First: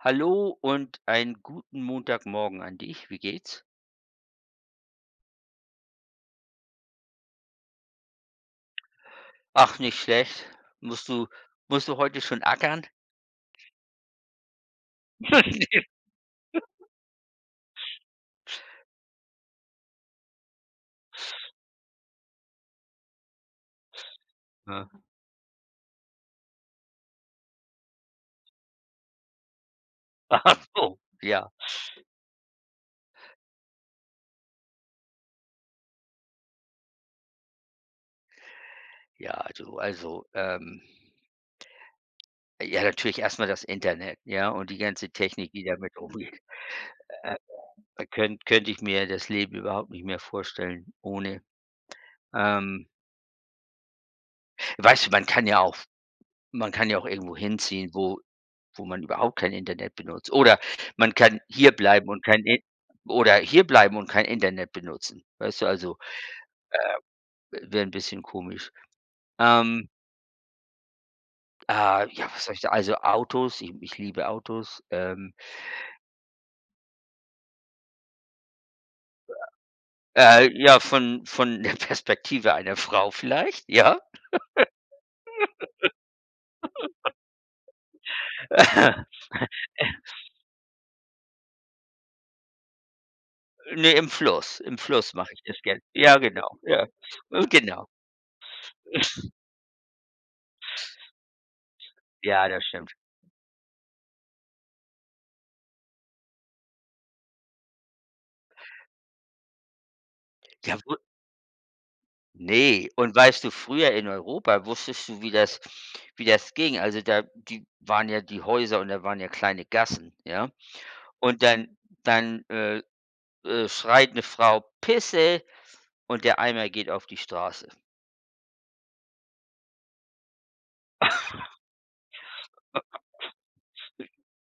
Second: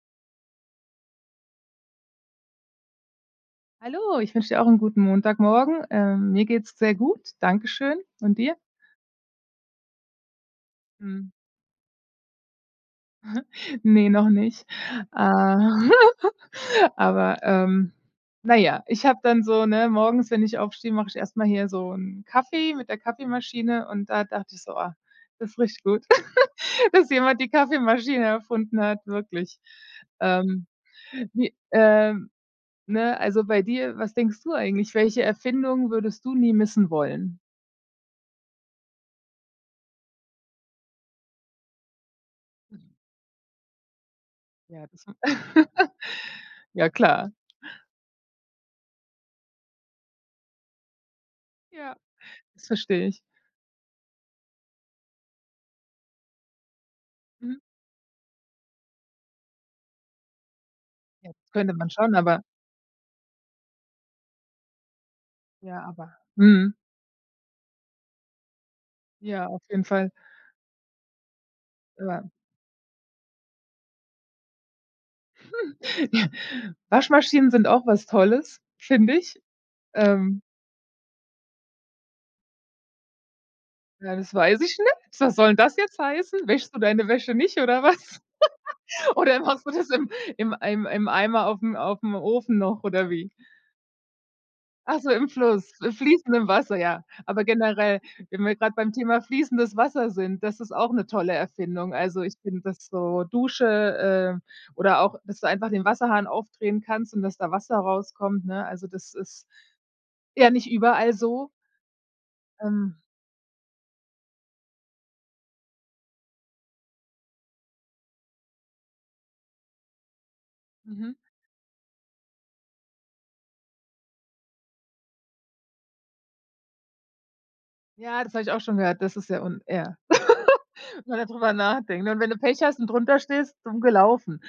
Hallo und einen guten Montagmorgen an dich. Wie geht's? Hallo, ich wünsche dir auch 'n guten Montagmorgen. Ähm, mir geht's sehr gut, danke schön. Und dir? Ach, nicht schlecht. Musst du Mhm. musst du heute schon ackern? Ne, noch nicht. Äh, aber, ähm, na ja, ich habe dann so ne, morgens, wenn ich aufstehe, mache ich erst mal hier so 'n Kaffee mit der Kaffeemaschine und da dachte ich so: Aha. „Oh, das richtig gut, dass jemand die Kaffeemaschine erfunden hat, wirklich.“ Ach Ähm, so, ja. die ähm, ne, also bei dir, was denkst du eigentlich, welche Erfindung würdest du nie missen wollen? Ja, also also, ähm ja natürlich erst mal das Internet, ja, und die Ja, das, ganze Technik, die damit umgeht. ja, klar. Äh, könnte könnte ich mir das Leben überhaupt nicht mehr vorstellen ohne. Ja, das Ähm verstehe ich. Weißt du, man kann ja auch f man kann ja auch irgendwo Mhm. hinziehen, wo wo man überhaupt kein Internet benutzt, oder, man Ja, kann das könnte man hierbleiben schon, und kein aber In oder, hierbleiben und kein Internet benutzen. Weißt du, Ja, also, aber mhm. äh, w wär 'n bisschen komisch. Ja, auf jeden Ähm Fall. Ah, Ja. ja, was soll ich da Also Autos, ich ich liebe Autos. Ähm Waschmaschinen sind auch was Tolles, finde ich. Ähm Äh, ja, von von der Perspektive einer Frau vielleicht, ja. Ja, das weiß ich nicht, was soll 'n das jetzt heißen? Wäschst du deine Wäsche nicht oder was? Oder machst du das im im Eim im Eimer auf'm auf'm Ofen noch oder wie? Ne, im Fluss. Im Ach so, Fluss im mache ich das Fluss, gern. im Ja, fließenden genau. Wasser, Ja, ja. Aber ganz genau. generell, wenn wir grad beim Thema fließendes Wasser sind, das ist auch 'ne tolle Erfindung, also ich Ja, finde, das dass stimmt. so Dusche, äh, oder auch, dass du einfach den Wasserhahn aufdrehen kannst und, dass da Wasser rauskommt, ne, also das ist ja nicht Ja wo überall so. Ne, Ähm. und weißt du, früher in Europa wusstest du, wie das wie das ging. Also da, die waren ja die Häuser und da waren ja kleine Gassen, ja, Mhm. und dann dann, äh, äh, schreit 'ne Frau: „Pisse", und der Eimer geht auf die Straße. Ja, das habe ich auch schon gehört. Das ist sehr un Ja, wenn man da drüber nachdenkt, ne, und wenn du Pech hast und drunterstehst, dumm gelaufen.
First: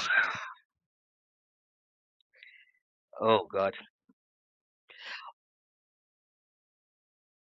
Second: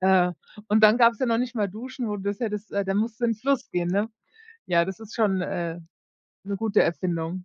Äh, und dann gab's ja noch nicht mal Duschen, wo du das hättest äh, da musst du in 'n Oh Fluss Gott. gehen, ne? Ja, das ist schon, äh, 'ne gute Erfindung.